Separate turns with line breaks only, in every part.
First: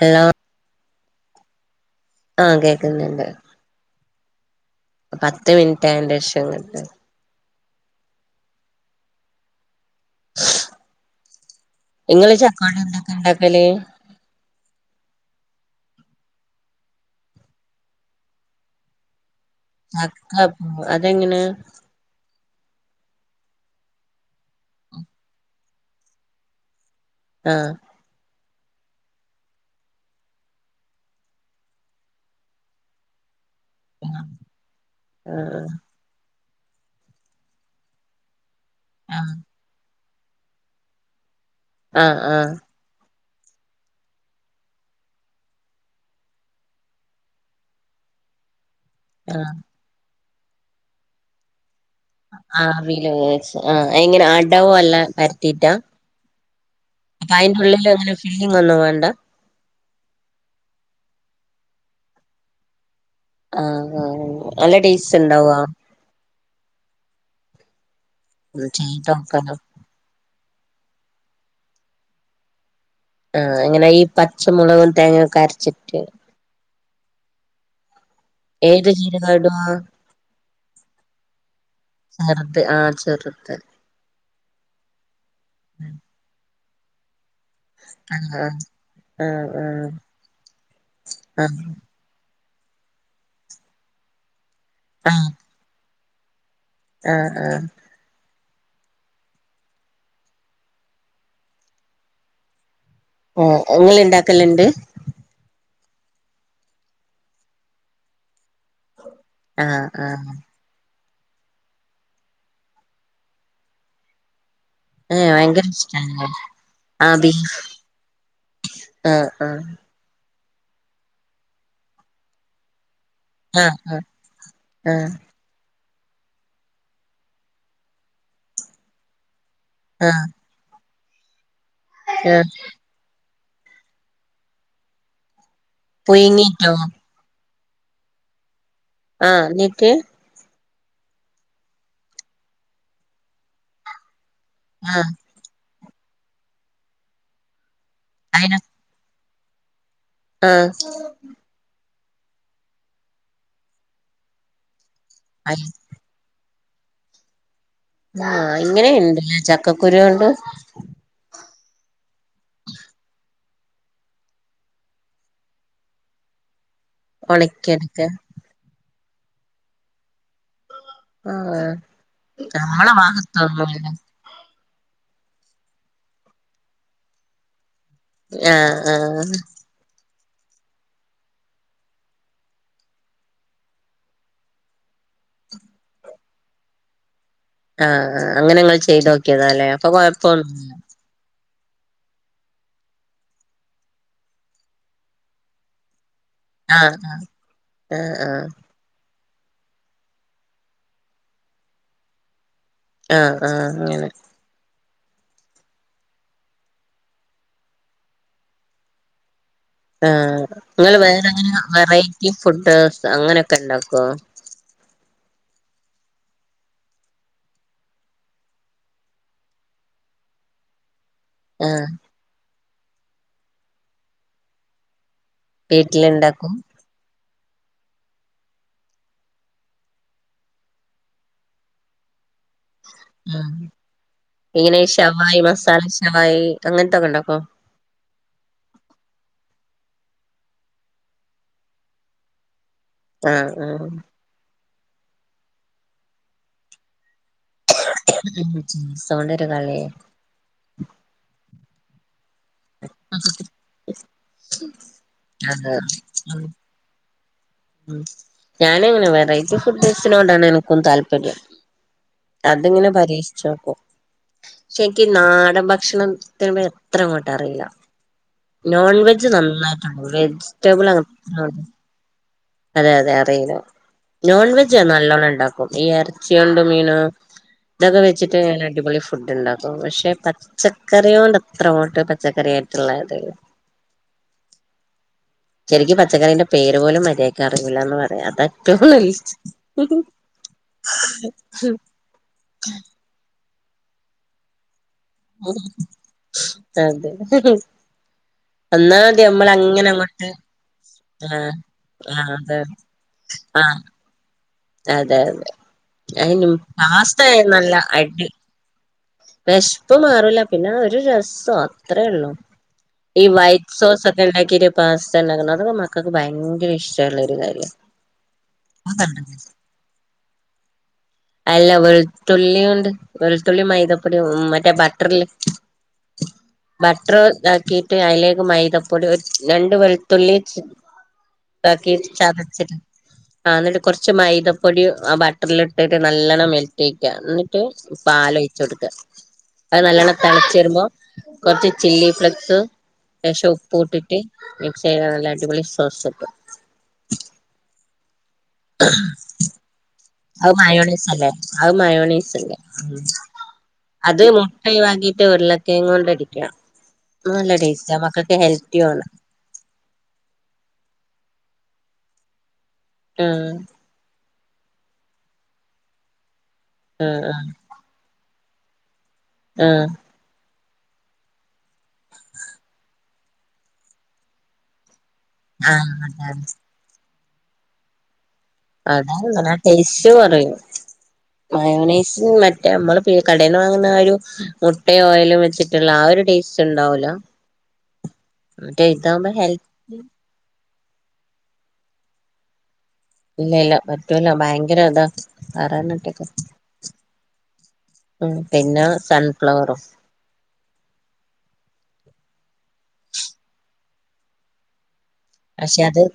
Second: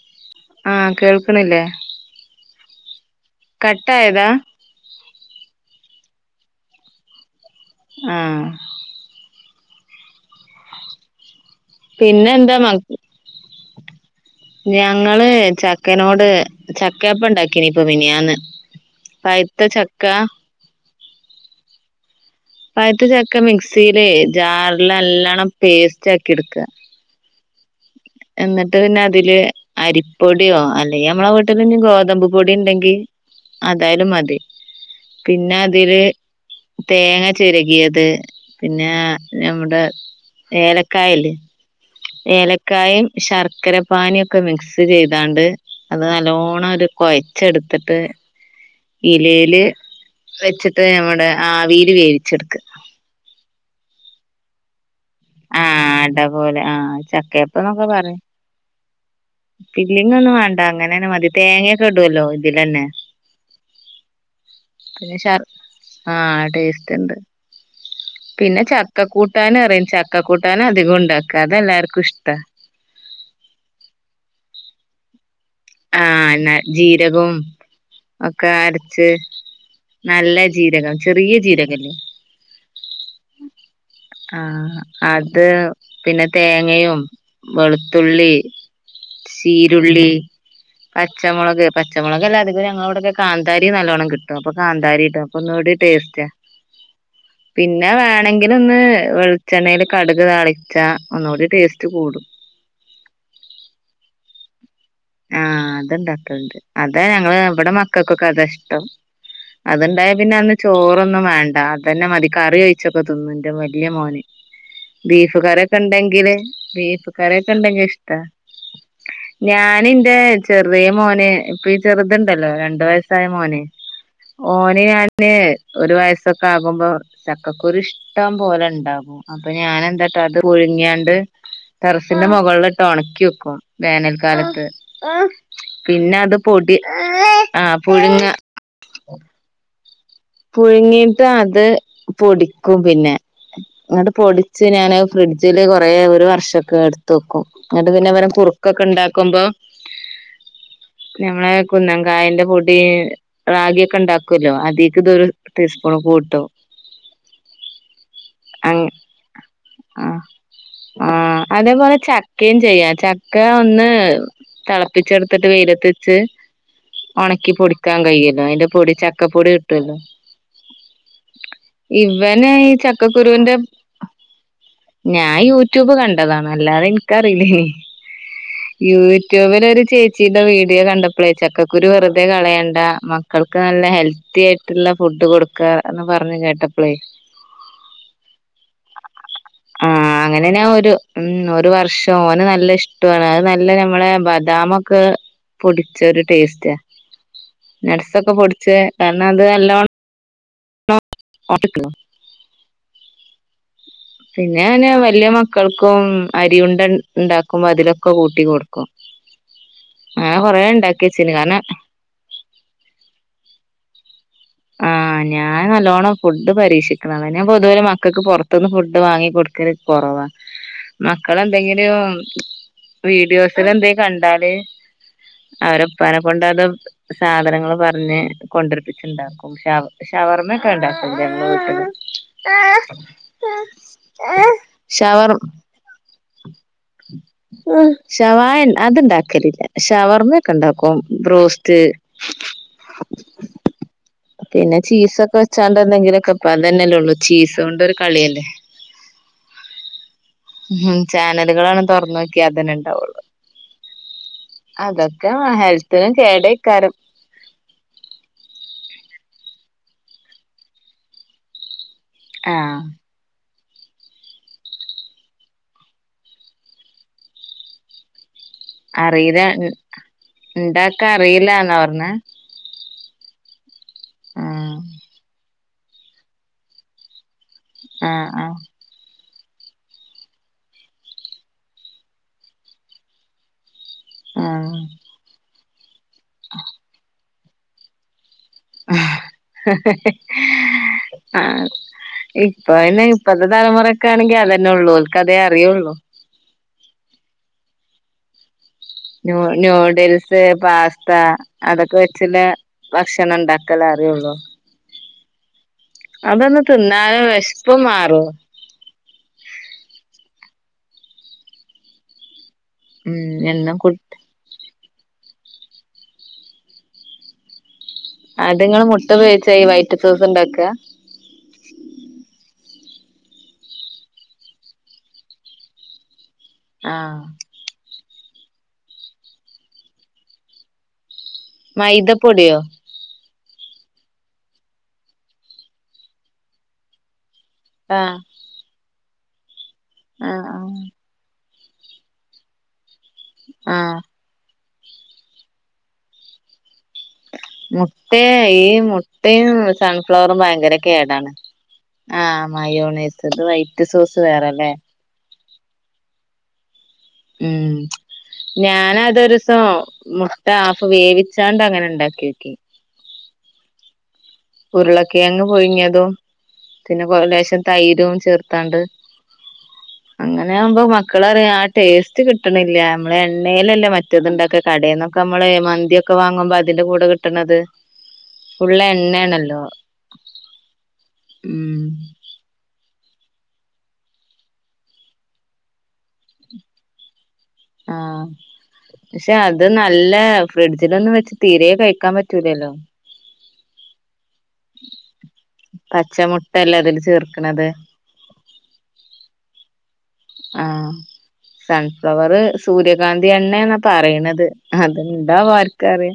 Hello
ആഹ് കേൾക്ക്ണില്ലേ
ആഹ് കേക്ക്ന്നുണ്ട്
കട്ടായതാ
പത്ത് മിനിറ്റ് ആയതിന്റെ ശേഷം കട്ടായി
ആഹ്
ഇങ്ങള്
പിന്നെന്താ
ചക്കോണ്ട്
മക്
എന്തൊക്കെ ഇണ്ടാക്കല്
ഞങ്ങള് ചക്കനോട് ചക്കയപ്പം ഇണ്ടാക്കിനി ഇപ്പൊ മിനിഞ്ഞാന്ന് [unintelligible]
ചക്കപ്പം അതെങ്ങനെ
പയ്ത്ത ചക്ക മിക്സിൽ ജാറില് നല്ലേണം പേസ്റ്റ് ആക്കി എടുക്കുക
ആഹ്
എന്നിട്ട് പിന്നെ അതില് അരിപ്പൊടിയോ അല്ലെങ്കി നമ്മളെ വീട്ടില് ഈ ഗോതമ്പ് പൊടി ഇണ്ടെങ്കില് അതായാലും മതി പിന്നെ
ആഹ്
അതില് തേങ്ങ ചെരകിയത് പിന്നെ
ആഹ്
നമ്മുടെ ഏലക്കായ് ഇല്ലേ
ആഹ് ആഹ്
ഏലക്കായും ശർക്കര പാനിയും ഒക്കെ മിക്സ് ചെയ്താണ്ട് അത് നല്ലോണ്ണം ഒരു കൊയച്ച് എടുത്തിട്ട്
ആഹ്
ഇലേല് വെച്ചിട്ട് ഞമ്മടെ ആവിയിൽ വേവിച്ചെടുക്ക
ആവിയിൽ വേവിച്ച് ആഹ് എങ്ങനെ അടപോലെ പര ത്തിട്ടാ
ആഹ് അട പോലെ ആഹ്
അപ്പ അയ്ന്റെ
ചക്കയപ്പന്നൊക്കെ
ഉള്ളില് അങ്ങനെ ഫീലിംഗ് ഒന്നും വേണ്ട
ഫില്ലിങ്ങ് ഒന്നും വേണ്ട അങ്ങനന്നെ മതി തേങ്ങയൊക്കെ ഇടുല്ലോ ഇതിലന്നെ
ആഹ് ആഹ് നല്ല
പിന്നെ
ടേസ്റ്റ്
ശർ
ഇണ്ടാവോ
ആഹ് ടേസ്റ്റ് ഇണ്ട് പിന്നെ ചക്ക
ചെയ്തോക്കണം
കൂട്ടാനറയും ചക്ക കൂട്ടാൻ അധികം ഇണ്ടാക്ക അതെല്ലാർക്കും ഇഷ്ട
ആഹ് അങ്ങനെ ഈ പച്ചമുളകും തേങ്ങക്കയൊക്കെ അര
ആഹ് എന്നാ ജീരകവും ഒക്കെ
ഏത്
അരച്ച്
ജീരകാ ഇടാ
നല്ല ജീരകം ചെറിയ ജീരകല്ലേ
ചെറുത് ആഹ് ചെറുത്
ആഹ് അത് പിന്നെ തേങ്ങയും വെളുത്തുള്ളി
ആഹ് ആഹ് ആഹ്
ചീരുള്ളി പച്ചമുളക്
ആഹ്
പച്ചമുളകല്ല അധികം ഞങ്ങളവിടൊക്കെ കാന്താരി നല്ലോണം കിട്ടും അപ്പൊ കാന്താരിയിടും
ആഹ്
അപ്പൊ ഒന്നൂടി ടേസ്റ്റാ
ആഹ് ആഹ്
പിന്നെ വേണെങ്കിലൊന്ന് വെളിച്ചെണ്ണയിൽ കടുക് താളിച്ചാ ഒന്നൂടി ടേസ്റ്റ് കൂടും
ആഹ് ഇങ്ങള് ഇണ്ടാക്കല് ഇണ്ട്
ആഹ് അത് ഇണ്ടാക്കലുണ്ട് അതാ ഞങ്ങള് ഇവിടെ മക്കൾക്കൊക്കെ അതാ ഇഷ്ടം അത്
ആഹ്
ഇണ്ടായ
ആഹ്
പിന്നെ അന്ന് ചോറൊന്നും വേണ്ട അത് തന്നെ മതി കറി ഒഴിച്ചൊക്കെ തിന്നും എന്റെ വലിയ മോന്
ഏഹ്
ബീഫ്
ഭയങ്കര
കറിയെക്കെ
ഇഷ്ടാല്ലേ
ഇണ്ടെങ്കില് ബീഫ് കറിയൊക്കെ ഇണ്ടെങ്കിൽ ഇഷ്ടാ
ആഹ് ആഹ്
ഞാൻ എന്റെ ചെറിയ മോന് ഇപ്പൊ ഈ ചെറുതുണ്ടല്ലോ രണ്ടു വയസ്സു സ്റ്റായ മോന്
ആഹ് ആഹ്
ഓന് ഞാന് ഒരു വയസ്സൊക്കെ ആകുമ്പോ ചക്കക്കുരു ഇഷ്ടം പോലെ ഇണ്ടാവും അപ്പൊ
ആഹ്
ഞാനെന്താട്ടും
ആഹ്
അത് പുഴുങ്ങിയാണ്ട് ടെറസിന്റെ
ആഹ്
മുകളില് ഇട്ട് ഉണക്കി വെക്കും വേനൽക്കാലത്ത് പിന്നെ അത്
പുഴുങ്ങീട്ടോ
പൊടി ആഹ് പുഴുങ്ങ
ആഹ് എന്നിട്ട്
പുഴുങ്ങീട്ട് അത് പൊടിക്കും പിന്നെ അങ്ങട്ട് പൊടിച്ച് ഞാൻ
ആഹ്
ഫ്രിഡ ജില് കൊറേ ഒരു വർഷൊക്കെ എടുത്ത് വെക്കും എന്നിട്ട് പിന്നെ ഇവരെ
അയിന്
കുറുക്കൊക്കെ ഉണ്ടാക്കുമ്പോ
ആഹ്
ഞമ്മളെ കുന്നം കായിന്റെ പൊടി റാഗിക്കെ ഉണ്ടാക്കല്ലോ അതിക്ക് ഇതൊരു
അയി
ടീസ്പൂൺ കൂട്ട.
ആഹ്
അങ്ങ്
ഇങ്ങനെണ്ട്
ആഹ്
ചക്കക്കുരുണ്ട്.
ആഹ് അതേപോലെ ചക്ക ചെയ്യാ ചക്ക ഒന്ന് തിളപ്പിച്ചെടുത്തിട്ട് വെയിലത്ത്ച്ച് ഒണക്കി പൊടിക്കാൻ
ഒണക്കിയെടുക്ക
കഴല്ലോ അയ്ന്റെ പൊടി ചക്കപ്പൊടി കിട്ടുല്ലോ.
ആഹ്
ഇവന ഈ
നമ്മളെ
ചക്കക്കുരുന്റെ
ഭാഗത്തൊന്നുല്ല
ഞാൻ യൂട്യൂബ് കണ്ടതാണ് അല്ലാതെ എനിക്കറിയില്ലനി.
ആഹ് ആഹ്
യൂടൂബിലൊരു ചേ ച്ചിടെ വീഡിയോ കണ്ടപ്പളേ ചക്കുരു വെറുതെ കളയണ്ട മക്കൾക്ക് നല്ല ഹെൽത്തി ആയി ട്ടിള്ള ഫുഡ് കൊടുക്കാ ന്ന് പറഞ്ഞ് കേട്ടപ്പളേ
ആഹ് അങ്ങനെങ്ങ ചെയ്തക്കിയതാല്ലെ അപ്പൊ
ആഹ്
കൊഴപ്പൊ
അങ്ങനെ ഞാൻ ഒരു ഉം ഒരു വർഷം ഓന് നല്ല ഇഷ്ടണ് അത് നല്ല നമ്മളെ ബദാമക്കെ പൊടിച്ച ഒരു ടേസ്റ്റ
ആഹ് ആഹ്
നട്സൊക്കെ
ആഹ്
പൊടിച്ച തന്നെ അത് നല്ലോ [unintelligible]
ആഹ് ആഹ് അങ്ങനെ
പിന്നെ അങ്ങനെ വല്യ മക്കൾക്കും അരിയുണ്ട ഉണ്ടാക്കുമ്പോ അതിലൊക്കെ കൂട്ടി കൊടുക്കും. അങ്ങനെ
ആഹ്
കൊറേ
ഇങ്ങൾ
ഉണ്ടാക്കി വെച്ചിന്
വേറെങ്ങനെ
കാരണം
വെറൈറ്റി ഫുഡ് അങ്ങനക്കെ ഉണ്ടാക്കോ?
ആഹ് ഞാ നല്ലോണം ഫുഡ് പരീക്ഷിക്കുന്ന ഞാൻ പൊതുവലെ മക്കക്ക് പുറത്തുനിന്ന് ഫുഡ് വാങ്ങി കൊട് ക്കല് കൊറവ. മക്കൾ
ആഹ്
എന്തെങ്കിലും വീഡിയോസൽ എന്ത കണ്ടാല് അവരൊപ്പനെ
വീട്ടിലുണ്ടാക്കും
കൊണ്ടത് സാധനങ്ങൾ പറഞ്ഞ് കൊണ്ടരിപ്പിച്ചുണ്ടാക്കും. ശ ഷവർമ്മൊക്കെണ്ടക്കും വീ
ഇങ്ങനെ
ഷവർ
ശവായി മസാല ശവായി അങ്ങനത്തൊക്കെ ഉണ്ടാക്കോ?
ശവായ അത്ണ്ടാക്കലില്ല ഷവർമ്മ ഒക്കെണ്ടാക്കും ബ്രോസ്റ്റ്.
ആഹ് ആഹ്
പിന്നെ ചീസൊക്കെ വെച്ചാണ്ടന്തെങ്കിലൊക്കെ പ്പ്തന്നെല്ലേള്ളൂ ചീസ കൊണ്ട
സോണ്ടൊരു കളിയ.
ഉം ചാനലുകളാണ് തുറന്ന അതെന്നെ ഉണ്ടാവുള്ളു അതൊക്കെ
ആഹ്
ഹെൽത്തിന്
ഉം
കേടക്കാരം.
ഉം ഞാനങ്ങനെ വെറൈറ്റി ഫുഡ്സിനോടാണ് എനിക്ക താല്പര്യം.
ആഹ്
അതിങ്ങനെ പരീക്ഷിച്ചക്കും. പക്ഷെനിക്ക് നാടൻ ഭക്ഷണത്തിന് എത്രങ്ങട്ടും അറില്ല. നോൺ വെജ്
അറിയില്ല
നന്നായിട്ടു വെജിറ്റബിൾ അ
റനെ
അതെ അതെ അറില
ആഹ്
നോൺവെജാ നല്ലോണം ണ്ട ക്കും ഈ ഇറച്ചിയണ്ട് മീന ഇതൊക്കെ വെച്ചിട്ട്
ആഹ്
ഞാൻ
ആഹ്
അടിപൊളി ഫുഡ് ണ്ടാ ഓഹ് പക്ഷെ പച്ചക്കറി കൊണ്ടത്ര ങട്ട് പച്ചക്കറി ആയിട്ടുള്ള തല്ല
ആഹ്
ശെരിക്കും പച്ചക്കറിന്റെ പേര് പോലും മര്യായ്ക്കറിയുല്ലന്ന് പറയാ അത [unintelligible]
ഇപ്പഅന്നെ ഇപ്പത്തെ തലമുറക്കെ ആണെങ്ക അതന്നെള്ളൂ.
അതെ ഒന്നാമത്
ന്യൂ
നമ്മൾ അങ്ങനെ അങ്ങോട്ട്
ന്യൂഡിൽസ് പാസ്ത
ആഹ്
അതൊക്കെ
ആഹ്
വെച്ചില്ല
അതെ
ഭക്ഷണം
ആഹ്
ഉണ്ടാക്കല അറിള്ളൂ.
അതെ അതെ അയ്നും
തിന്നാല്
പാസ്ത നല്ല
വിശപ്പ് മാറും
അടി വിശപ്പ് മാറൂല പിന്നെ ഒരു രസവാ അത്രേള്ളൂ ഈ
ഉം
വൈറ്റ്
എന്നും കു
സോസ ക്കെണ്ടാക്കിരി പാസ്ത ഉണ്ടാക്ന്ന അതൊക്ക മക്കൾക്ക് ഭയങ്കര ഇഷ്ടമുള്ള ഒരു കാര്യവാ
അത്ങ്ങള് മുട്ട വെച്ച ഈ വൈറ്റ് സോസ് ഉണ്ടാക്ക
അല്ല വെുത്തുള്ളിയോണ്ട് വെളുത്തുള്ളി മൈദ പ്പൊടി മ് മറ്റേ ബട്ടറ്ല് ബട്ടർ
ആഹ്
ഇതാക്കി ട്ട് അയ്ലേക്ക് മൈദപ്പൊടി രണ്ടു വെളുത്തുള്ളി ചേ ണ്ടാക്കി
മൈദപ്പൊടിയോ
ചതച്ചിട്ട് ആ എന്നിട്ട് കുറച്ച് മൈദപ്പൊടി ആ ബട്ടറില് ഇട്ടിട്ട് നല്ലണ്ണം മെൽറ്റെയ്ക്ക എന്നിട്ട് ട്ട്
ആഹ്
പാല് ഒഴിച്ച് കൊടുക്ക അത് നല്ലണ്ണം
ആഹ്
തിളച്ച് വരുമ്പോ
ആഹ്
കൊറച്ച് ചില്ലി ഫ്ലക്സ് ശേഷം ഉപ്പും
ആഹ്
ഇട്ടിട്ട് മിക്സ് ചെയത നല്ല അടിപൊളി സോസ് കിട്ടും
മൊ മറ്റേ ഈ മൊട്ടയും സൺഫ്ലവറും
അത്
ഭയങ്കര
മയോണൈസ്
കേടാണ്
അല്ലേ അത് മയോണൈസ്
ആഹ്
അല്ലേ
മയോണൈസ് ഇത് വൈറ്റ് സോസ് വേറെല്ലേ
കിഴങ്ങ് കൊണ്ടടിക്ക
ഉം
ആണ്
ഞാനതൊരുസം മൊ ട്ട ആഫ് വേവിച്ചാണ്ട് അങ്ങനെ ഉണ്ടാക്കി നോക്കി
ആഹ്
ഉരുളക്കെഴങ്ങ് പുഴിങ്ങതും പിന്നെ
ഉം ഉം
ലേശം തൈരും ചേർത്താണ്ട്
ആഹ്
അങ്ങനെയാകുമ്പോ മക്കളറിയ ആ ടേസ്റ്റ് കിട്ടണില്ല നമ്മളെണ്ണയിലല്ലേ മറ്റേത്ണ്ടാക്ക കടയിൽന്നൊക്കെ നമ്മള്
ആഹ്
മന്തിയൊക്കെ
അതാണ്
വാങ്ങുമ്പോ അതിന്റെ കൂടെ കിട്ടണത് ഫുള്ള് എണ്ണയാണ്
അതാണ് ടേസ്റ്റ് കുറയും മയോ
ഉം
മയോണൈസ് മറ്റേ നമ്മള് കടേന്ന് വാങ്ങുന്ന ആ ഒരു മുട്ടയും ഓയിലും വെച്ചിട്ടുള്ള ആ ഒരു ടേസ്റ്റ് ഉണ്ടാവൂല
ആഹ്
മറ്റേ ഇതാകുമ്പോ ഹെൽ
ഫ്രിഡ്ജിലൊന്ന് വെച്ച് തീരേ കഴിക്കാൻ പറ്റൂലല്ലോ
ഇല്ല ഇല്ല പറ്റൂല ഭയങ്കര ഇതാ പറയണട്ടേക്ക
പച്ചമുട്ട ല്ലെ അതില് ചേർക്കണത്
ഉം പിന്നെ സൺഫ്ലവറും
ആഹ് സൺഫ്ലവറ് സൂര്യകാന്തി എണ്ണന്നാ പറയണത് അത് ണ്ടാവോ ആർക്കറിയാ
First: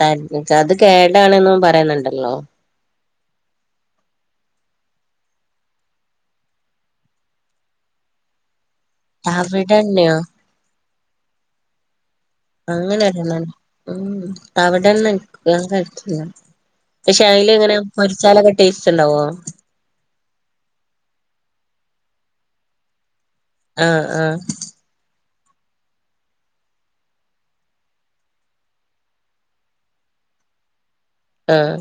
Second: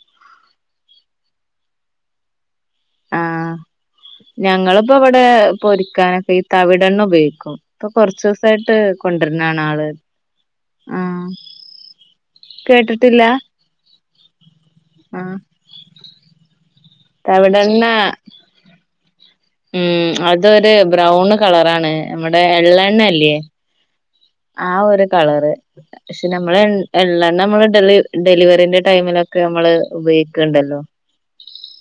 തൻ ച്ചത് കേടാണുന്നും പറയുന്നുണ്ടല്ലോ
ആഹ് ഞങ്ങളിപ്പോ ഇവിടെ പൊരിക്കാനൊക്കെ ഈ തവിടെണ്ണ ഉപയോഗിക്കും ഇപ്പൊ കൊറച്ചു ദെവസായിട്ട് കൊണ്ടുവരുന്നാണാ ആള്
തവിടെണ്ണയോ
ആഹ്
അങ്ങനെ
കേട്ടിട്ടില്ല
ഒരെണ്ണ ഉ തവിടെണ്ണ
ആഹ്
ഞാൻ കഴിച്ചിട്ടില്ല പക്ഷെ അയ്ല്ങ്ങനെ
തവിടെണ്ണ
പൊരിച്ചാലൊക്കെ ടേസ്റ്റ് ഉണ്ടാവോ
ഉം അതൊരു ബ്രൗണ് കളറാണ് നമ്മടെ എള്ള എണ്ണ ഇല്ലേ
ആഹ് ആഹ്
ആ ഒരു കളറ് പക്ഷെ നമ്മള് എള്ളെണ്ണ നമ്മള് ഡെ ഡെലിവറിന്റെ ടൈമിലൊക്കെ നമ്മള് ഉപയോഗിക്കണ്ടല്ലോ
ആഹ്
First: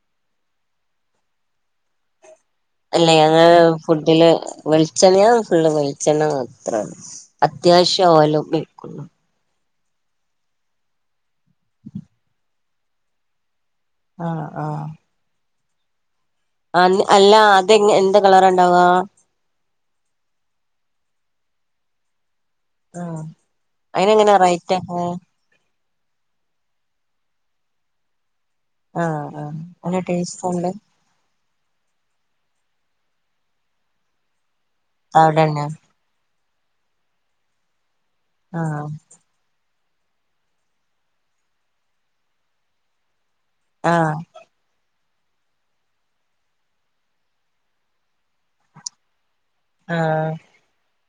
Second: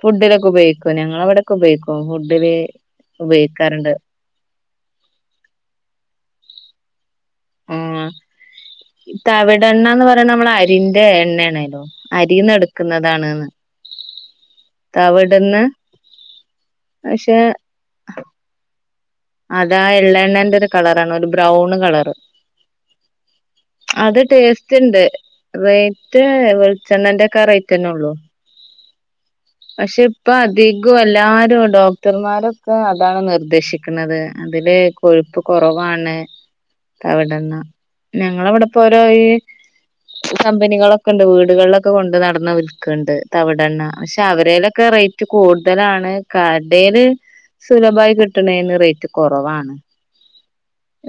ഫുഡിലൊക്കെ ഉപയോഗിക്കൊ ഞങ്ങളവിടെക്കെ ഉപയോഗിക്കു ഫുഡില്
അല്ല ഞങ്ങള്
ഉപയോഗിക്കാറുണ്ട്
ഫുഡില് വെളിച്ചെണ്ണയാ ഫുള്ള് വെളിച്ചെണ്ണ മാത്രം അത്യാവശ്യ ഓയല് ഉപയോഗിക്കുള്ളു
തവിടെണ്ണാന്ന് പറയണ നമ്മള അരിന്റെ എണ്ണേ ണല്ലോ അരീന്ന് എടുക്കുന്നതാണ്ന്ന്
ആ ആഹ്
അവിടന്ന്
ആന്ന് അല്ലാ അത്ങ് എന്ത് കളറാ ണ്ടാവാ
അതാ എള്ള ണ്ണേന്റെ ഒരു കളറാണ് ഒരു ബ്രൗണ് കളറ്
ആഹ്
അത്
അയിനെങ്ങനാ
ടേസ്റ്റ് ണ്ട്
റേറ്റൊക്കെ
റേറ്റ് വെളിച്ചെണ്ണേന്റൊക്കാ റേറ്റെ ന്നെ ഉള്ളൂ
ആഹ് ആഹ് നല്ല
പക്ഷെ ഇപ്പ
ടേസ്റ്റ് ഉണ്ട്
അധികോ എല്ലാരു ഡോ ടർമാരൊക്കെ അതാണ് നിർദേശിക്ക്ണത് അതില് കൊഴുപ്പ്
അവിടെന്നെ
കൊറവാണ് തവിടണ്ണ.
ആഹ്
ഞങ്ങളവിടെപ്പോലോയീ കമ്പനികളൊക്കെ ണ്ട് വീടുകളിലൊക്കെ കൊണ്ട് നടന്ന് വിൽക്കണ്ട് തവിടെണ്ണ
ആഹ്
പക്ഷെ അവരേലൊക്കെ റേ റ്റ് കൂടുതലാണ് കടെല് സുലഭായി കിട്ടണേന്ന് റേറ്റ് കുറവാണ്
ആഹ്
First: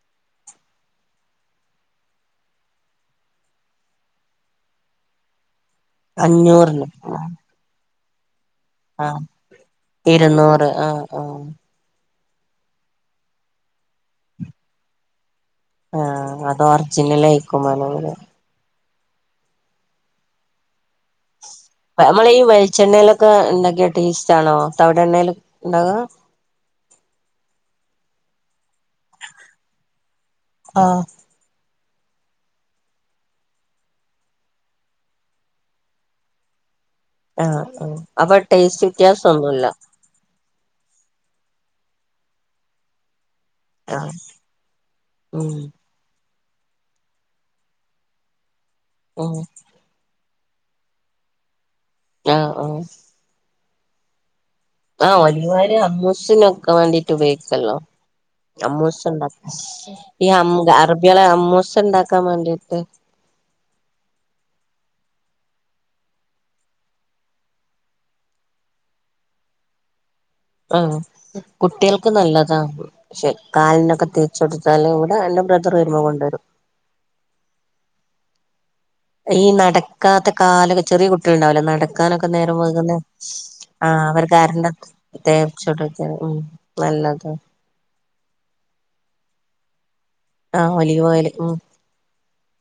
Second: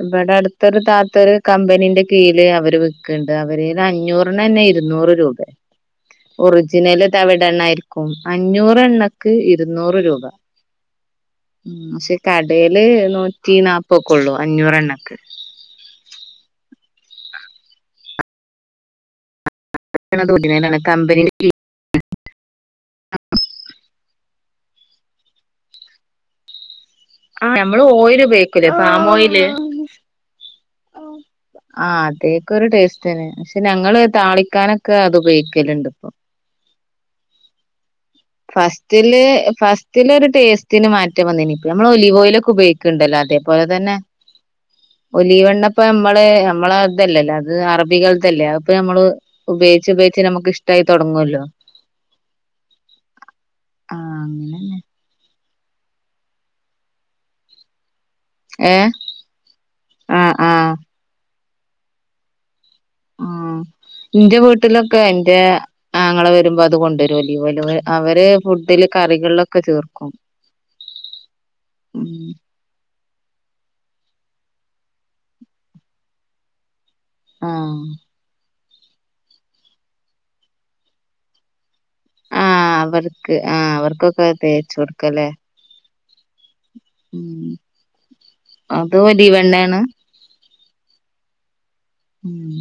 ഇബട ടുത്തൊരു താത്ത ഒരു കമ്പനീന്റെ കീഴില് അവര് വിക്കണ്ട് അവരേല് അഞ്ഞൂറ് ണ്ണന്നേ ഇരുനൂറ് രൂപ
[inaudible] അഞ്ഞൂറിന്
ഒറ്ജിനല് തവിടെണ്ണായിരിക് ക്കും അഞ്ഞൂറ്
ആഹ്
എണ്ണക്ക് ഇരുനൂറ് രൂപ
ഇരുന്നൂറ് ആഹ് ആഹ്
ഉം പക്ഷേ കടേല് നൂറ്റി നാല്പൊക്കെ ള്ളൂ അഞ്ഞൂറെണ്ണക്ക്
ആഹ് അത് ഒറിജിനലാ യിക്കും വേണെങ്കില്
[unintelligible] കമ്പനിൻ്റ
പ നമ്മളീ വെളിച്ചെണ്ണയിലൊക്കെ ഇണ്ടാക്കിയ ടേസ്റ്റാണോ തവിടെണ്ണേല് ക് ഇണ്ടാക
ആഹ് നമ്മള് ഓയില് ഉപയോഗിക്കൂലേ പാമോയില്
ആഹ്
ആഹ് അതേക്കൊരു ടേസ്റ്റന്നെ പക്ഷെ ഞങ്ങള് താളിക്കാനൊക്കെ അത് ഉപയോഗിക്കല്ണ്ട് പ്പൊ
ആഹ് ആഹ് അപ്പൊ ടേയ്സ്റ്റ് വ്യത്യാസ ഒന്നുമില്ല
ത്തിലൊരു ടേസ്റ്റ്ന് മാറ്റം വന്നെനിക്ക്. നമ്മള് ഒലിവോ യിലൊക്കെ ഉപയോഗിക്കണിണ്ടല്ലോ അതെ പോലെ തന്നെ.
ആഹ് ഉം
ഒലിവെണ്ണ പ്പ നമ്മളെ നമ്മള തല്ലല്ലോ അത് അറബികളതല്ലേ അഹ്പ്പൊ നമ്മള്
ഉം
ഉപയോഗിച്ച് ഉപയോഗിച്ച് നമുക്ക് ഇഷ്ടായി തുടങ്ങുവല്ലോ
ആഹ് ആഹ്
ആഹ് അങ്ങനെ
ആഹ് ഒലിവോയില് അമ്മൂസിനൊക്കെ വേണ്ടീട്ട് ഉപയോഗിക്കല്ലോ
ഏ
അമ്മൂസ് ണ്ടാക്ക ഈ
ആഹ്
അമ്മു
ആഹ്
അറബിളെ അമ്മൂസ് ണ്ടാക്കാ വേണ്ടിട്ട്
ആഹ്
[inaudible]
ഇന്റെ വീട്ടിലൊക്കെ ഇന്റെ ആങ്ങള വരുമ്പോ അത് കൊണ്ട് വരു ഒലിവോയില് അവര് ഫുഡില് കറികളിലൊക്കെ ചേർക്
ആഹ്
ഉം
കുട്ട്യാൾക്ക് നല്ലതാ പക്ഷെ കാലിനൊക്കെ തേച്ചു കൊടുത്താല് ഇവിടെ എൻ്റെ ബ്രദർ വരുമ്പോ കൊണ്ട് വരും
ആഹ്
ഈ നടക്കാത്ത കാലൊക്കേ ചെറിയ കുട്ടികളുണ്ടാവൂലെ നട ക്കാനൊക്കെ നേരം
ആഹ്
വൈകുന്നേ
അവർക്ക്
ആഹ്
അവർക്കൊക്കെ
അവര്
തേച്ച് കൊടുക്കല്ലേ
കറന്റ് ചുട്ടൊക്കേ ഉം നല്ലതാ
ഉം അത് ഒലിവെണ്ണയാണ്
ആഹ് ഒലിവോയില് ഉം
ഉം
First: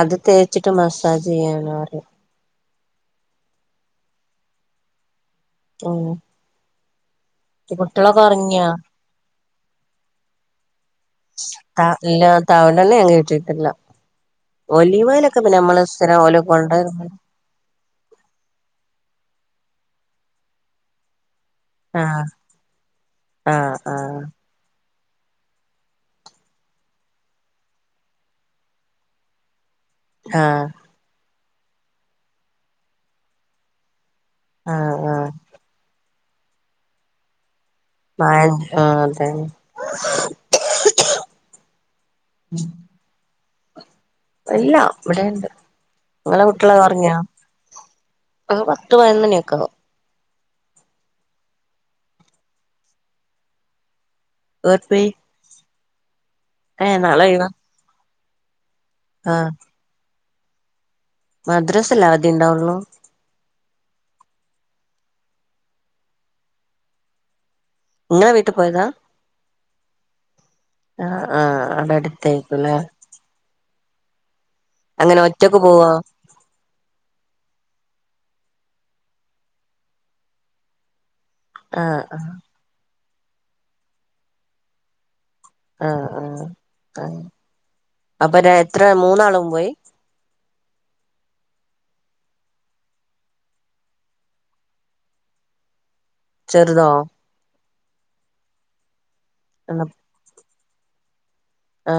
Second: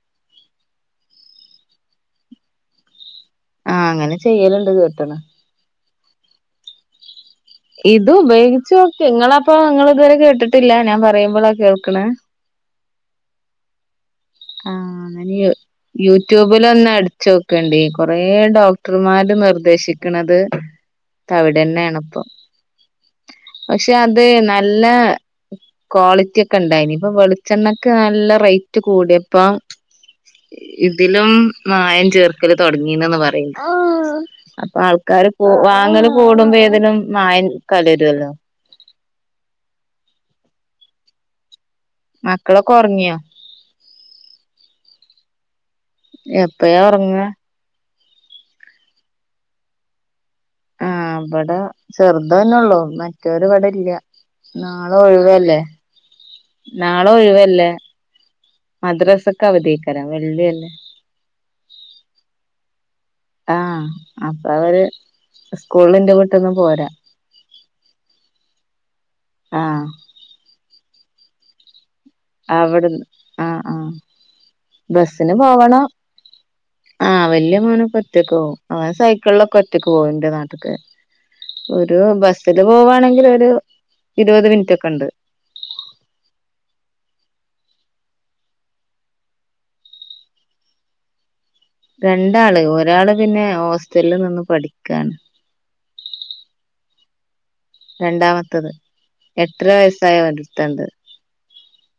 അത് തേച്ചിട്ട് മസാജ് ചെയ്യാണ് അവര്
ആഹ് അങ്ങനെ ചെയ്യലിണ്ട് കേക്കണ്
ഉം
ഇത്
കുട്ടികളൊക്കെ ഉറങ്ങിയാ
ഉപയോഗിച്ചു നോക്ക് നിങ്ങള് അപ്പ നിങ്ങള് ഇതുവരെ കേട്ടിട്ടില്ല ഞാൻ പറയുമ്പോളാ കേൾക്കണേ
തവണേണ്ണ ഞാൻ കേട്ടിട്ടില്ല ഒലിവോയിലൊക്കെ
ആഹ്
പിന്നെ നമ്മള് സ്ഥിരം ഓല്
യൂട്യൂബില് ഒന്ന്
കൊണ്ടരുമ്പോ
അടിച്ചു നോ നോക്കേണ്ടീ കൊറേ ഡോക്ടർമാര് നിർദേശിക്കണത് തവിടെണ്ണയാണിപ്പൊ
ആഹ് ആഹ്
പക്ഷെ
ആഹ്
അത് നല്ല ക്വാളിറ്റി ഒക്കെ ഇണ്ടായിനി ഇപ്പൊ വെളിച്ചെണ്ണക്ക് നല്ല റേറ്റ് കൂടിയപ്പോ
ആഹ്
ഇതിലും മായം ചേർക്കല് തുടങ്ങീണ് പറയ്ണ്ട് അപ്പൊ
ആഹ് ആഹ്
ആൾക്കാര് പോ വാങ്ങല് പോവലും ഒന്നും ഏതലും മായ
മായം ആഹ് അതെ
മക്കളൊക്കെ ഉറങ്ങിയോ
ഇല്ല ഇവിടെണ്ട് നിങ്ങളെ കുട്ടികള്
എപ്പഴാ
ഉറങ്ങിയാ
ഒറങ്ങാ
ആഹ് പത്ത് പതിനൊന്നു മണി ഒക്കെ ആവും
ആഹ് ഇവിടെ ചെറുത് തന്നെള്ളൂ മറ്റവര് ഇവിടെ ഇല്ല നാളെ
അവർക്ക്
ഒഴിവല്ലേ
ഏഹ്
നാളെ
ഒഴിവാ
ഒഴിവല്ലേ മദ്രസക്ക് അവധി ഏയ് കാരം വെള്ളിയല്ലേ
മദ്രസല്ല അവധി ഉണ്ടാവുള്ളൂ
ആഹ് അപ്പൊ അവര് സ്കൂളിന്ന് എന്റെ വീട്ട്ന്നും പോരാ
ഇങ്ങള വീട്ടി പോയതാ
ആഹ്
ആ ആ അതടി
അവിടുന്ന് ആഹ് ആഹ്
അങ്ങനെ
ബസിന്
ഒറ്റക്ക്
പോവണം
പോവാ
ആഹ് വല്യ മോനക്കെ ഒറ്റക്ക് പോവും അവൻ സൈക്കിളിലൊക്കെ ഒറ്റക്ക് പോവും എന്റെ നാട്ട്ക്ക് ഒരു
ആഹ് ആഹ്
ബസില് പോവാവാണെങ്കില് ഒരു ഇരുപത് മിനിറ്റ് ഒക്കെ ഉണ്ട്
ആഹ് ആഹ് ആ അപ്പൊ എത്ര മൂന്നാളും പോയി
രണ്ടാള് ഒരാള് പിന്നെ ഹോസ്റ്റലിൽ നിന്ന് പഠിക്കാണ്
ചെറുതോ
രണ്ടാമത്തത് എട്ടര വയസായ ഒരുത്തണ്ട്
ആ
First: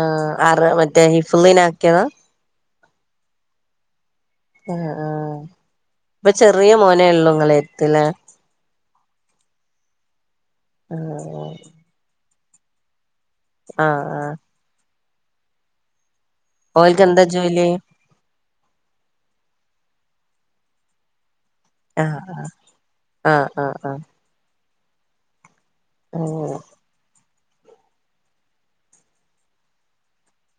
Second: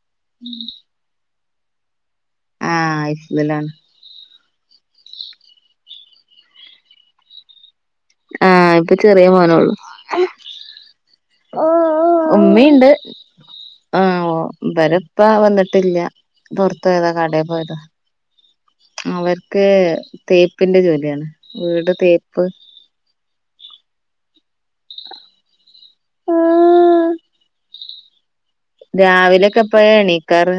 ആറ് മറ്റേ ഹിഫ്ളിന് ആക്കിയതാ
ആഹ് ഹിഫ്ളിലാണ്
ആ ആ ഇപ്പൊ ചെറിയ മോനേ ഒള്ളു നിങ്ങളെരുത്ത്‌ലെ
ആഹ് ഇപ്പൊ ചെറിയ മോന് ഒള്ളൂ
ആഹ്
ഉമ്മിണ്ട്
ആഹ് ആഹ്
ഇവരപ്പാ വന്നിട്ടില്ല പുറത്ത്
ഓൽക്ക്
പോയതാ
എന്താ
കടയിൽ
ജോലി
പോയതാ അവർക്ക് തേപ്പിന്റെ ജോലിയാണ് വീട്
ആഹ്
തേപ്പ്
ആഹ് ആഹ് ആഹ് ഓ
രാവിലെക്കെപ്പഴ എണീക്കാറ്